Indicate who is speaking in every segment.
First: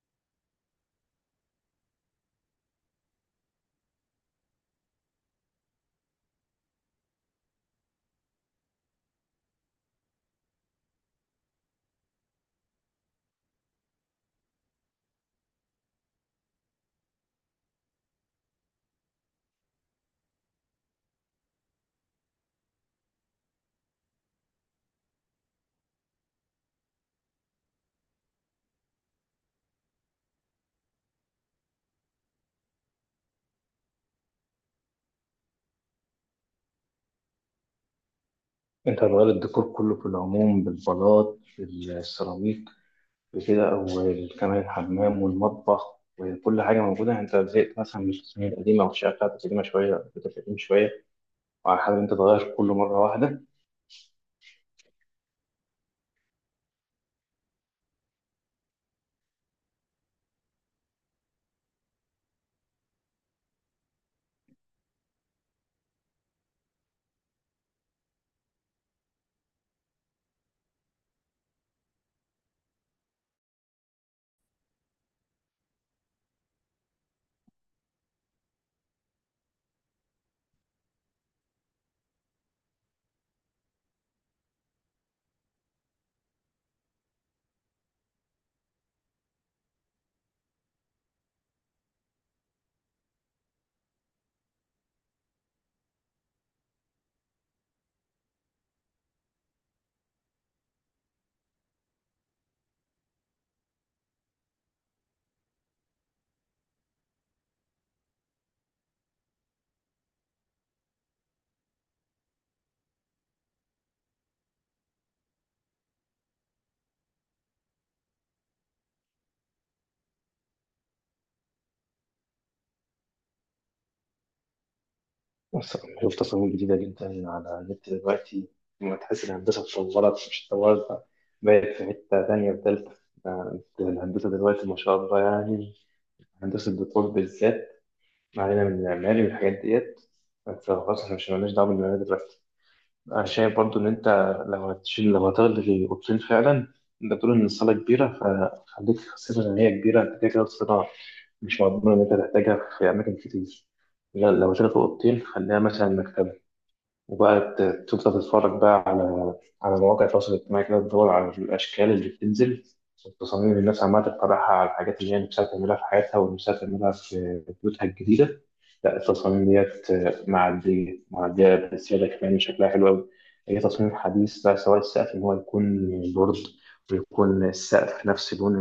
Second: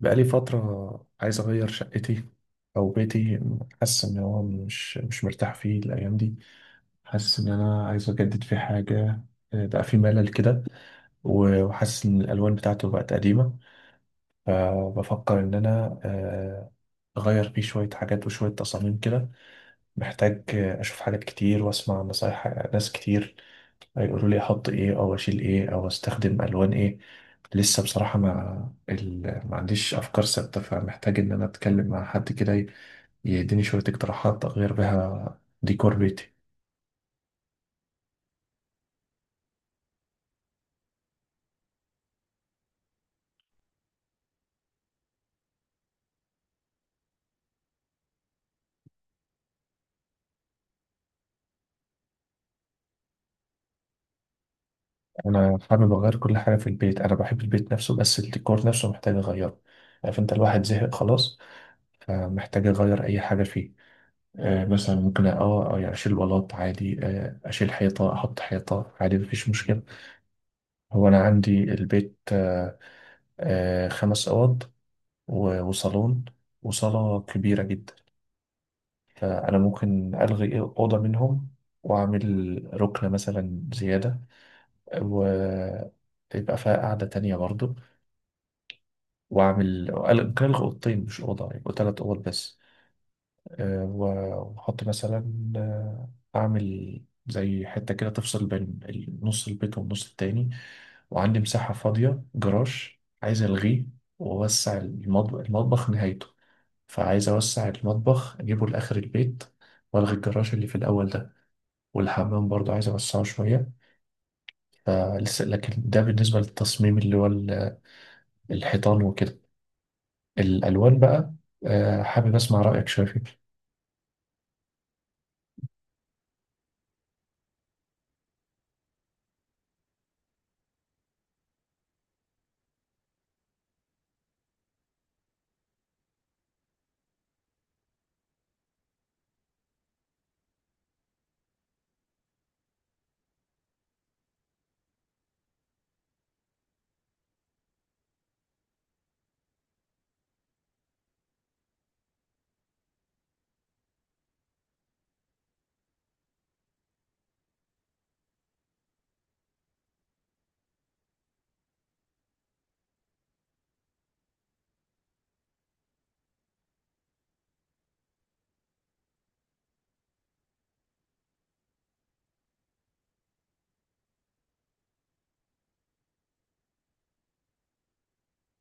Speaker 1: بقالي فترة عايز أغير شقتي أو بيتي. حاسس إن هو مش مرتاح فيه الأيام دي. حاسس إن أنا عايز أجدد فيه حاجة، بقى فيه ملل كده. وحاسس إن الألوان بتاعته بقت قديمة. فبفكر إن أنا أغير فيه شوية حاجات وشوية تصاميم كده. محتاج أشوف حاجات كتير وأسمع نصايح ناس كتير هيقولوا لي أحط إيه أو أشيل إيه أو أستخدم ألوان إيه. لسه بصراحة ما عنديش أفكار ثابتة، فمحتاج إن أنا أتكلم مع حد كده يديني شوية اقتراحات أغير بيها ديكور بيتي.
Speaker 2: انت هتغير الديكور كله في العموم، بالبلاط بالسيراميك بكده، او كمان الحمام والمطبخ وكل حاجه موجوده. يعني انت زهقت مثلا من التصميم القديمه، او الشقه بتاعتك قديمه شويه، بتاعتك قديم شويه، وعلى حال انت تغير كله مره واحده.
Speaker 1: أنا حابب أغير كل حاجة في البيت. أنا بحب البيت نفسه بس الديكور نفسه محتاج أغيره. عارف أنت الواحد زهق خلاص، فمحتاج أغير أي حاجة فيه. مثلا ممكن يعني اشيل بلاط عادي، اشيل حيطه احط حيطه عادي مفيش مشكله. هو انا عندي البيت خمس اوض وصالون وصاله كبيره جدا. فانا ممكن الغي اوضه منهم واعمل ركنه مثلا زياده ويبقى فيها قاعده تانية برضو. واعمل ممكن الغي اوضتين مش اوضه يبقوا ثلاث اوض بس. واحط مثلا آه، اعمل زي حته كده تفصل بين نص البيت والنص التاني. وعندي مساحه فاضيه جراج عايز الغيه واوسع المطبخ نهايته. فعايز اوسع المطبخ اجيبه لاخر البيت والغي الجراج اللي في الاول ده. والحمام برضه عايز اوسعه شويه. فلسه لكن ده بالنسبه للتصميم اللي هو الحيطان وكده. الالوان بقى، حابب اسمع رايك شويه فيه.
Speaker 2: بس شوف تصاميم جديده جدا على النت دلوقتي. لما تحس الهندسه اتطورت مش اتطورت، بقت في حته تانيه وتالته. ده الهندسه دلوقتي ما شاء الله، يعني هندسه الديكور بالذات. ما علينا من المعماري والحاجات ديت، بس خلاص احنا مش مالناش دعوه بالمعماري دلوقتي. انا شايف برضو ان انت لو هتشيل، لو هتلغي اوضتين فعلا، انت بتقول ان الصاله كبيره، فخليك خاصه ان هي كبيره، انت كده كده الصاله مش مضمون ان انت تحتاجها في اماكن كتير. لا لو شلت اوضتين خليها مثلا مكتبه، وبقى تفضل تتفرج بقى على مواقع التواصل الاجتماعي كده، تدور على الأشكال اللي بتنزل والتصاميم اللي الناس عمالة تقترحها، على الحاجات اللي هي نفسها تعملها في حياتها ونفسها تعملها في بيوتها الجديدة. لا التصاميم ديت معدية معدية بزيادة، كمان شكلها حلو أوي. أي تصميم حديث بقى، سواء السقف إن هو يكون بورد، ويكون السقف نفس لون،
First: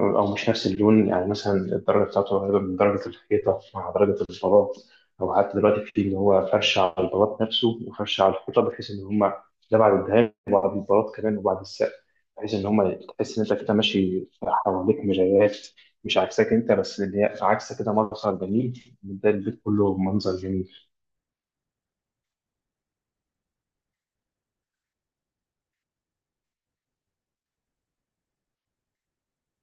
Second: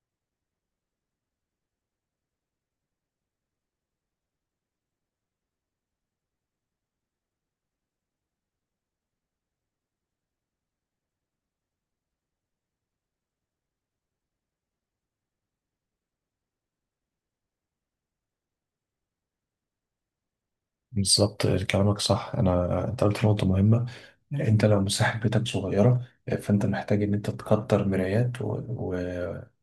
Speaker 2: أو مش نفس اللون. يعني مثلا الدرجة بتاعته قريبة من درجة الحيطة مع درجة البلاط، أو حتى دلوقتي في اللي هو فرش على البلاط نفسه، وفرش على الحيطة، بحيث إن هما، ده بعد الدهان وبعد البلاط كمان وبعد السقف، بحيث إن هما تحس إن أنت كده ماشي حواليك مرايات. مش عكسك أنت بس اللي هي عكسك، كده منظر جميل، ده البيت كله منظر جميل.
Speaker 1: بالظبط كلامك صح، انا انت قلت نقطه مهمه. انت لو مساحة بيتك صغيرة، فانت محتاج ان انت تكتر مرايات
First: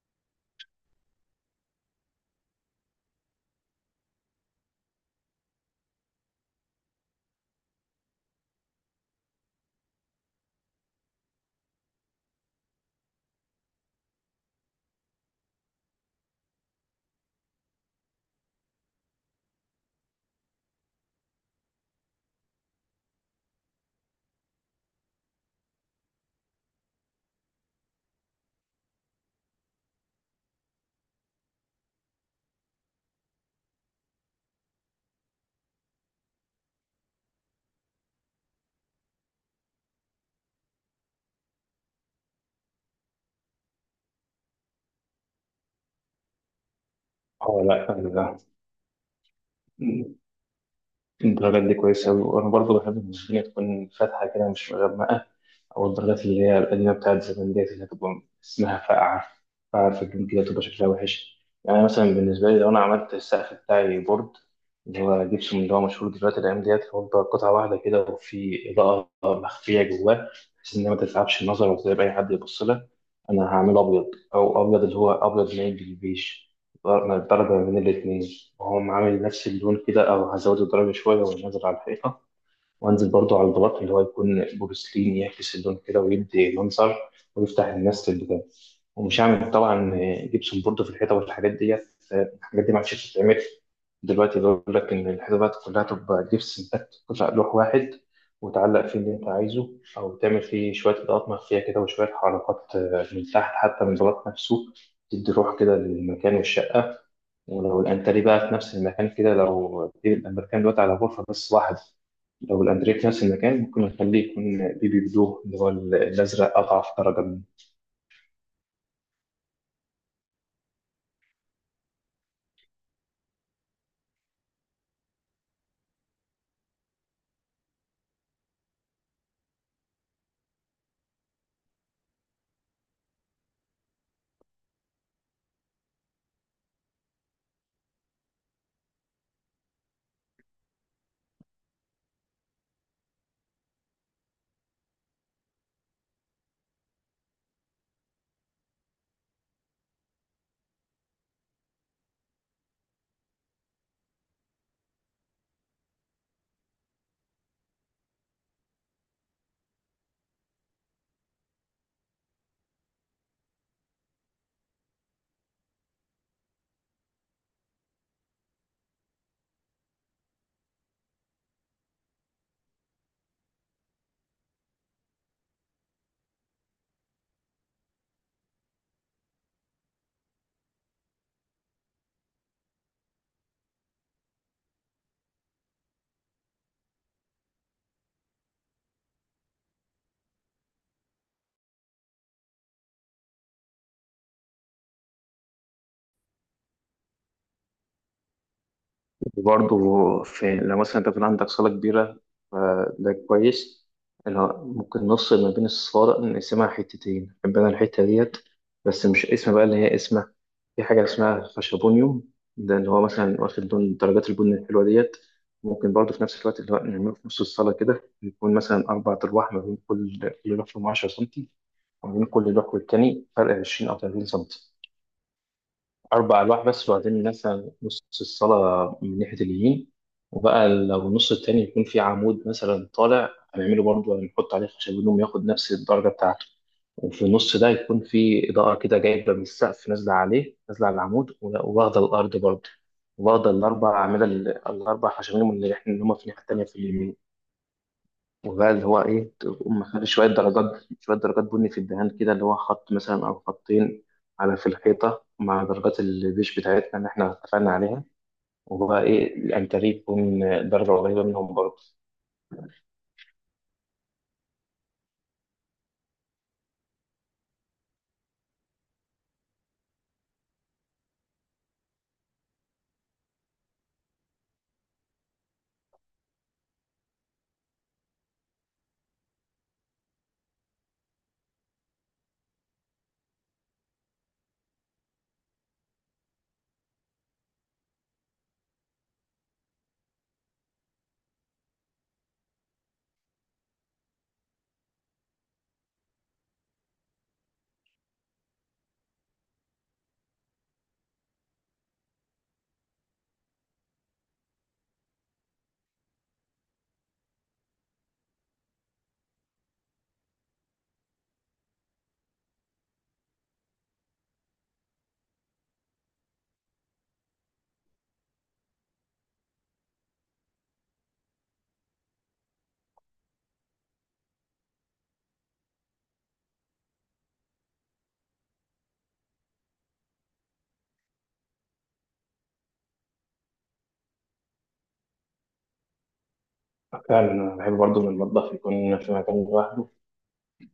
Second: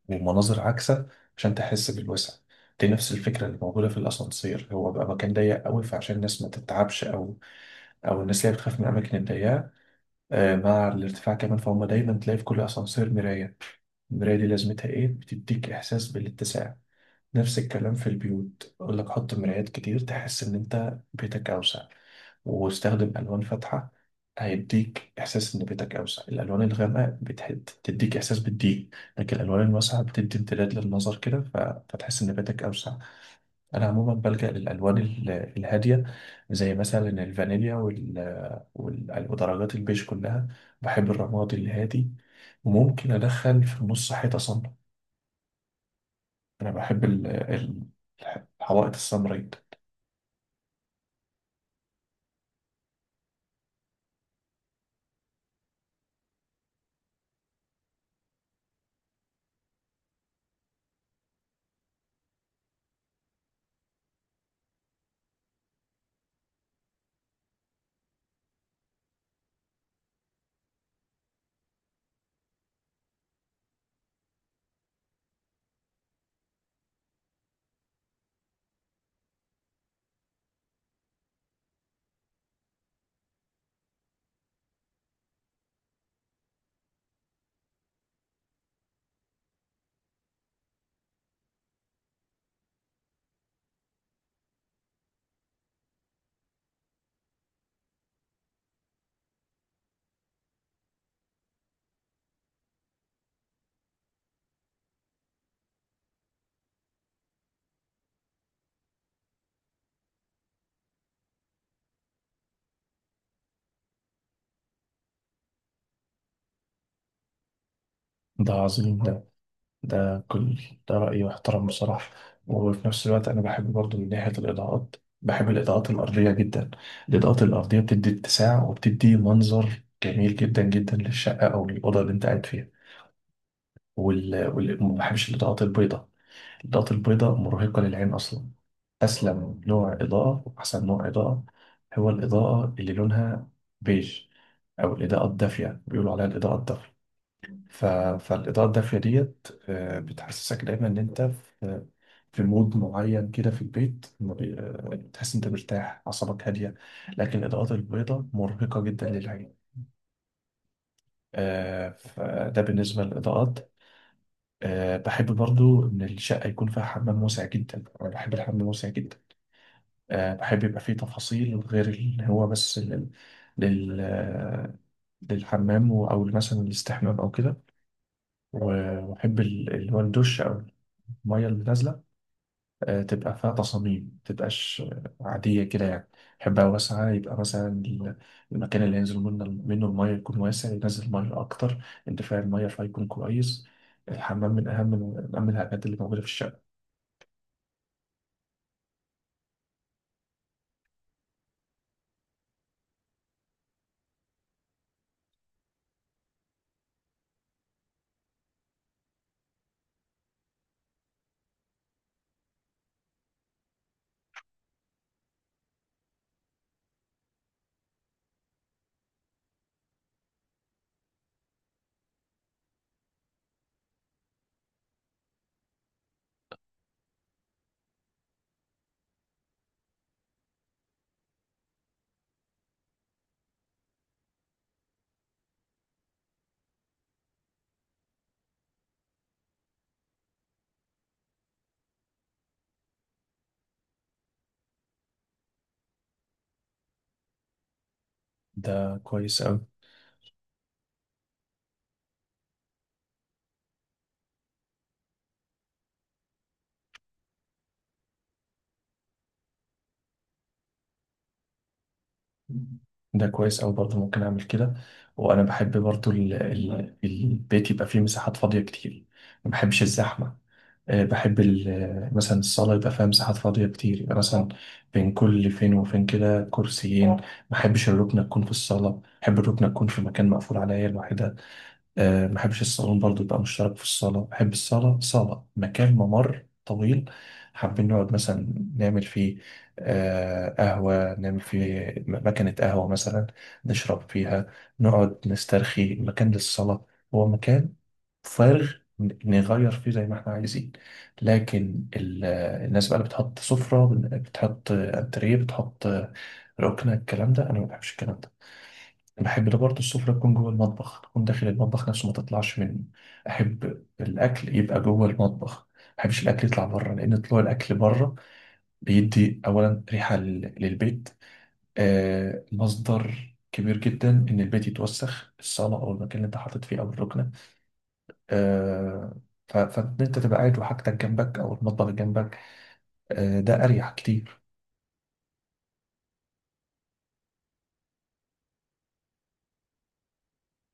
Speaker 1: ومناظر عكسة عشان تحس بالوسع. دي نفس الفكرة اللي موجودة في الأسانسير، هو بقى مكان ضيق قوي فعشان الناس ما تتعبش أو الناس اللي هي بتخاف من الأماكن الضيقة مع الارتفاع كمان، فهم دايما تلاقي في كل أسانسير مراية. المراية دي لازمتها إيه؟ بتديك إحساس بالاتساع. نفس الكلام في البيوت، أقول لك حط مرايات كتير تحس إن أنت بيتك أوسع، واستخدم ألوان فاتحة هيديك إحساس إن بيتك أوسع. الألوان الغامقة بتحد تديك إحساس بالضيق، لكن الألوان الواسعة بتدي امتداد للنظر كده، فتحس إن بيتك أوسع. أنا عموما بلجأ للألوان الهادية، زي مثلا الفانيليا ودرجات البيج كلها. بحب الرمادي الهادي، وممكن أدخل في النص حيطة صنبا. أنا بحب
Speaker 2: أه لا أنا ده
Speaker 1: الحوائط السمراء.
Speaker 2: الدرجات دي كويسة أوي. وأنا برضه بحب إن الدنيا تكون فاتحة كده مش مغمقة. او الدرجات اللي هي القديمه بتاعت زمان ديت اللي هتبقى اسمها فاقعه، فاقعه في الجنب كده تبقى شكلها وحش. يعني مثلا بالنسبه لي، لو انا عملت السقف بتاعي بورد، اللي هو جبسون اللي هو مشهور دلوقتي الايام ديت، اللي هو قطعه واحده كده وفي اضاءه مخفيه جواه، بحيث انها ما تتعبش النظر وتتعب اي حد يبص لها، انا هعمله ابيض. او ابيض اللي هو ابيض مايل بالبيج، درجه من الاثنين، وهو عامل نفس اللون كده، او هزود الدرجه شويه وانزل على الحيطه، وانزل برضو على الغلاف اللي هو يكون بورسلين يعكس اللون كده ويدي منظر، ويفتح الناس للبتاع. ومش هعمل طبعا جبسون برضو في الحيطه والحاجات ديت، الحاجات دي ما عادش بتتعمل. دلوقتي بيقول لك ان الحيطه بقت كلها تبقى جبس، انت تطلع لوح واحد وتعلق فيه اللي انت عايزه، او تعمل فيه شويه اضاءات مخفيه كده وشويه حركات من تحت حتى من الغلاف نفسه، تدي روح كده للمكان والشقه. ولو الانتريه بقى في نفس المكان كده، لو المكان دلوقتي على غرفة بس واحدة، لو الانتريه في نفس المكان ممكن نخليه يكون بيبي بلو، اللي هو الازرق اضعف درجة منه.
Speaker 1: ده عظيم ده. ده كل ده رأيي واحترم بصراحة. وفي نفس الوقت أنا بحب برضو من ناحية الإضاءات. بحب الإضاءات الأرضية جدا. الإضاءات الأرضية بتدي اتساع وبتدي منظر جميل جدا جدا للشقة أو للأوضة اللي أنت قاعد فيها. ما بحبش الإضاءات البيضاء. الإضاءات البيضاء مرهقة للعين أصلا. أسلم نوع إضاءة وأحسن نوع إضاءة هو الإضاءة اللي لونها بيج، أو الإضاءة الدافية، بيقولوا عليها الإضاءة الدافية. ف... فالإضاءة الداخلية ديت بتحسسك دايما إن أنت في مود معين كده في البيت. ما بي- آه، بتحس أنت مرتاح أعصابك هادية. لكن الإضاءات البيضاء مرهقة جدا للعين. فده بالنسبة للإضاءات. بحب برضو إن الشقة يكون فيها حمام واسع جدا. أنا بحب الحمام واسع جدا. بحب يبقى فيه تفاصيل غير اللي هو بس لل... لل... آه، للحمام أو مثلا الاستحمام أو كده. وأحب اللي هو الدش أو المية اللي نازلة تبقى فيها تصاميم ما تبقاش عادية كده يعني. يحبها واسعة، يبقى مثلا المكان اللي ينزل منه المية يكون واسع ينزل مية أكتر، انتفاع المية فيكون كويس. الحمام من أهم الحاجات اللي موجودة في الشقة.
Speaker 2: وبرضه في لو مثلا انت بيكون عندك صالة كبيرة فده كويس، اللي هو ممكن نفصل ما بين الصالة، نقسمها حتتين، نحب انا الحتة ديت بس مش اسم بقى اللي هي اسمها. في حاجة اسمها خشبونيوم، ده اللي هو مثلا واخد لون درجات البن الحلوة ديت. ممكن برضه في نفس الوقت اللي هو نعمله في نص الصالة كده، يكون مثلا أربع أرواح ما بين كل لوح فيهم 10 سنتي، وما بين كل لوح والتاني فرق 20 أو 30 سنتي، أربع ألواح بس. وبعدين مثلا نص الصلاة من ناحية اليمين، وبقى لو النص التاني يكون فيه عمود مثلا طالع، هنعمله برضه هنحط عليه خشب هدوم ياخد نفس الدرجة بتاعته. وفي النص ده يكون فيه إضاءة كده جايبة من السقف، نازلة عليه، نازلة على العمود وواخدة الأرض برضه، واخدة الأربع أعمدة، الأربع خشب هدوم اللي إحنا اللي هما في الناحية التانية في اليمين. وبقى اللي
Speaker 1: ده
Speaker 2: هو ايه،
Speaker 1: كويس أوي.
Speaker 2: تقوم مخلي شويه درجات، شويه درجات بني في الدهان كده، اللي هو خط مثلا او خطين على في الحيطه، مع درجات البيش بتاعتنا اللي احنا اتفقنا عليها. وبقى ايه الانتريه يكون درجه قريبه منهم برضه.
Speaker 1: ده كويس أوي، برضه ممكن أعمل كده. وأنا بحب برضه البيت يبقى فيه مساحات فاضية كتير. ما بحبش الزحمة. بحب مثلا الصالة يبقى فيها مساحات فاضية كتير، يبقى مثلا بين كل فين وفين كده كرسيين. ما بحبش الركنة تكون في الصالة، بحب الركنة تكون في مكان مقفول عليا لوحدها. ما بحبش الصالون برضو يبقى مشترك في الصالة، بحب الصالة صالة مكان ممر طويل. حابين نقعد مثلا نعمل فيه قهوة، نعمل فيه مكنة قهوة مثلا نشرب فيها، نقعد نسترخي، مكان للصلاة، هو مكان فارغ نغير فيه زي ما احنا عايزين. لكن الناس بقى اللي بتحط سفرة بتحط انتريه بتحط ركنة، الكلام ده انا ما بحبش الكلام ده. انا بحب ده برضه السفرة تكون جوه المطبخ، تكون داخل المطبخ نفسه ما تطلعش منه. احب الاكل يبقى جوه المطبخ، ما بحبش الاكل يطلع بره، لان طلوع الاكل بره بيدي اولا ريحة للبيت. مصدر كبير جدا ان البيت يتوسخ، الصالة او المكان اللي انت حاطط فيه او الركنة. آه، فإن أنت تبقى قاعد وحاجتك جنبك أو المطبخ جنبك ده أريح كتير.
Speaker 2: فعلا انا بحب برضه ان المطبخ يكون في مكان لوحده،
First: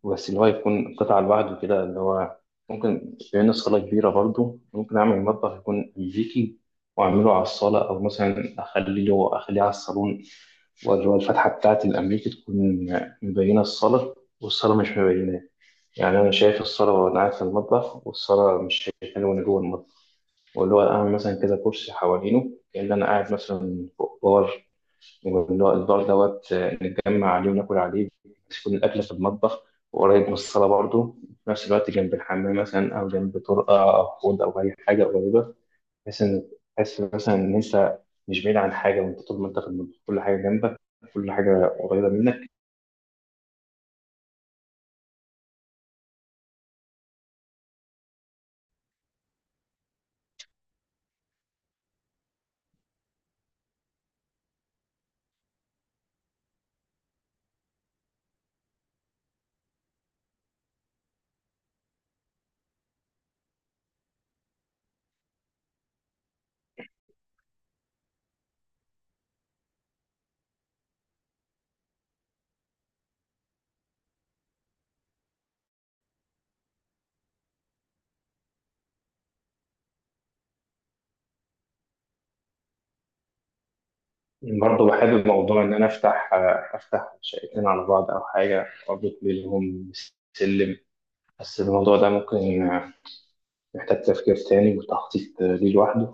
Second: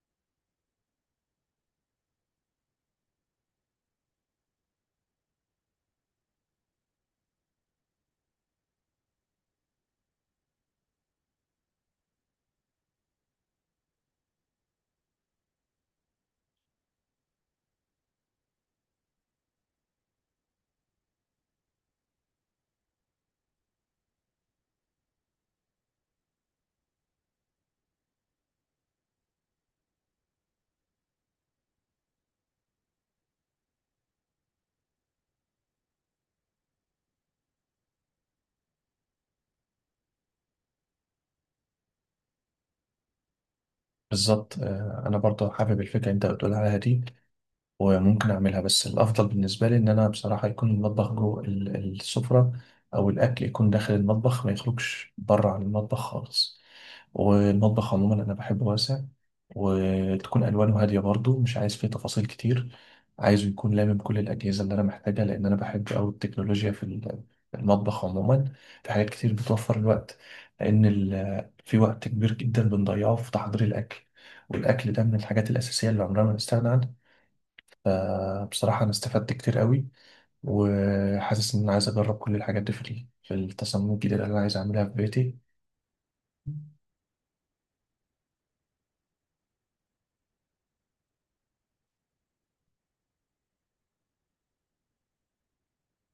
Speaker 2: بس اللي هو يكون قطعه لوحده كده، اللي هو ممكن لأن الصاله كبيره، برضه ممكن اعمل مطبخ يكون امريكي، واعمله على الصاله، او مثلا اخليه له، اخليه على الصالون. واللي هو الفتحة بتاعت الأمريكي تكون مبينة الصالة، والصالة مش مبينة. يعني أنا شايف الصالة وأنا قاعد في المطبخ، والصالة مش شايفاني وأنا جوه المطبخ. واللي هو أعمل مثلا كده كرسي حوالينه، كأن أنا قاعد مثلا فوق بار، واللي هو البار دوت نتجمع عليه وناكل عليه، بس يكون الأكل في المطبخ وقريب من الصالة برضه. في نفس الوقت جنب الحمام مثلا، أو جنب طرقة أو حوض أو أي حاجة قريبة، بحيث ان تحس مثلا ان انت مش بعيد عن حاجه، وانت طول ما انت في المطبخ كل حاجه جنبك، كل حاجه قريبه منك.
Speaker 1: بالظبط. أنا برضه حابب الفكرة اللي أنت بتقول عليها دي وممكن اعملها، بس الافضل بالنسبه لي ان انا بصراحه يكون المطبخ جوه السفره، او الاكل يكون داخل المطبخ ما يخرجش بره عن المطبخ خالص. والمطبخ عموما انا بحبه واسع، وتكون الوانه هاديه برضو مش عايز فيه تفاصيل كتير. عايزه يكون لامم كل الاجهزه اللي انا محتاجها، لان انا بحب قوي التكنولوجيا في في المطبخ عموما. في حاجات كتير بتوفر الوقت، لان في وقت كبير جدا بنضيعه في تحضير الاكل، والاكل ده من الحاجات الاساسيه اللي عمرنا ما نستغنى عنها. بصراحة أنا استفدت كتير قوي، وحاسس إن أنا عايز أجرب كل الحاجات دي في في التصميم الجديد اللي أنا عايز أعملها
Speaker 2: برضه
Speaker 1: في
Speaker 2: بحب
Speaker 1: بيتي.
Speaker 2: موضوع ان انا افتح شقتين على بعض او حاجه واربط بينهم سلم. بس الموضوع ده ممكن محتاج تفكير تاني وتخطيط ليه لوحده.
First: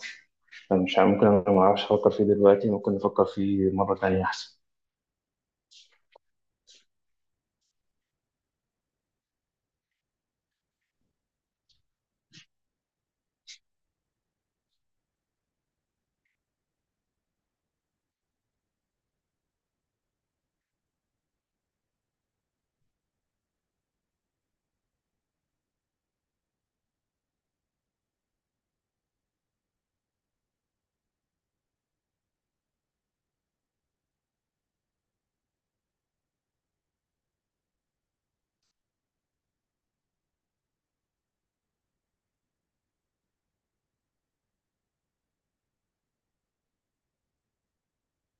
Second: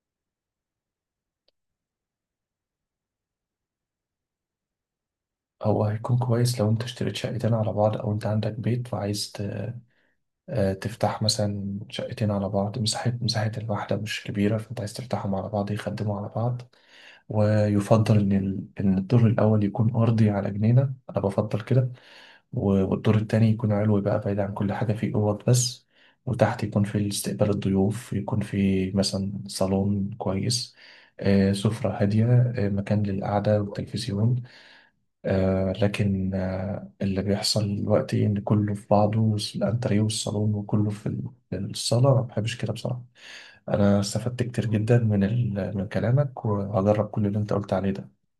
Speaker 2: ممكن انا ما اعرفش افكر فيه دلوقتي، ممكن نفكر فيه مره تانيه احسن.
Speaker 1: هو هيكون كويس لو أنت اشتريت شقتين على بعض، أو أنت عندك بيت وعايز تفتح مثلا شقتين على بعض مساحة الواحدة مش كبيرة، فأنت عايز تفتحهم على بعض يخدموا على بعض. ويفضل إن إن الدور الأول يكون أرضي على جنينة، أنا بفضل كده. والدور التاني يكون علوي بقى بعيد عن كل حاجة فيه أوض بس. وتحت يكون في استقبال الضيوف، يكون في مثلا صالون كويس، سفرة هادية، مكان للقعدة والتلفزيون. لكن اللي بيحصل دلوقتي إن كله في بعضه الأنتريه والصالون وكله في الصالة، ما بحبش كده بصراحة. أنا استفدت كتير جدا من من كلامك وهجرب كل اللي أنت قلت عليه ده.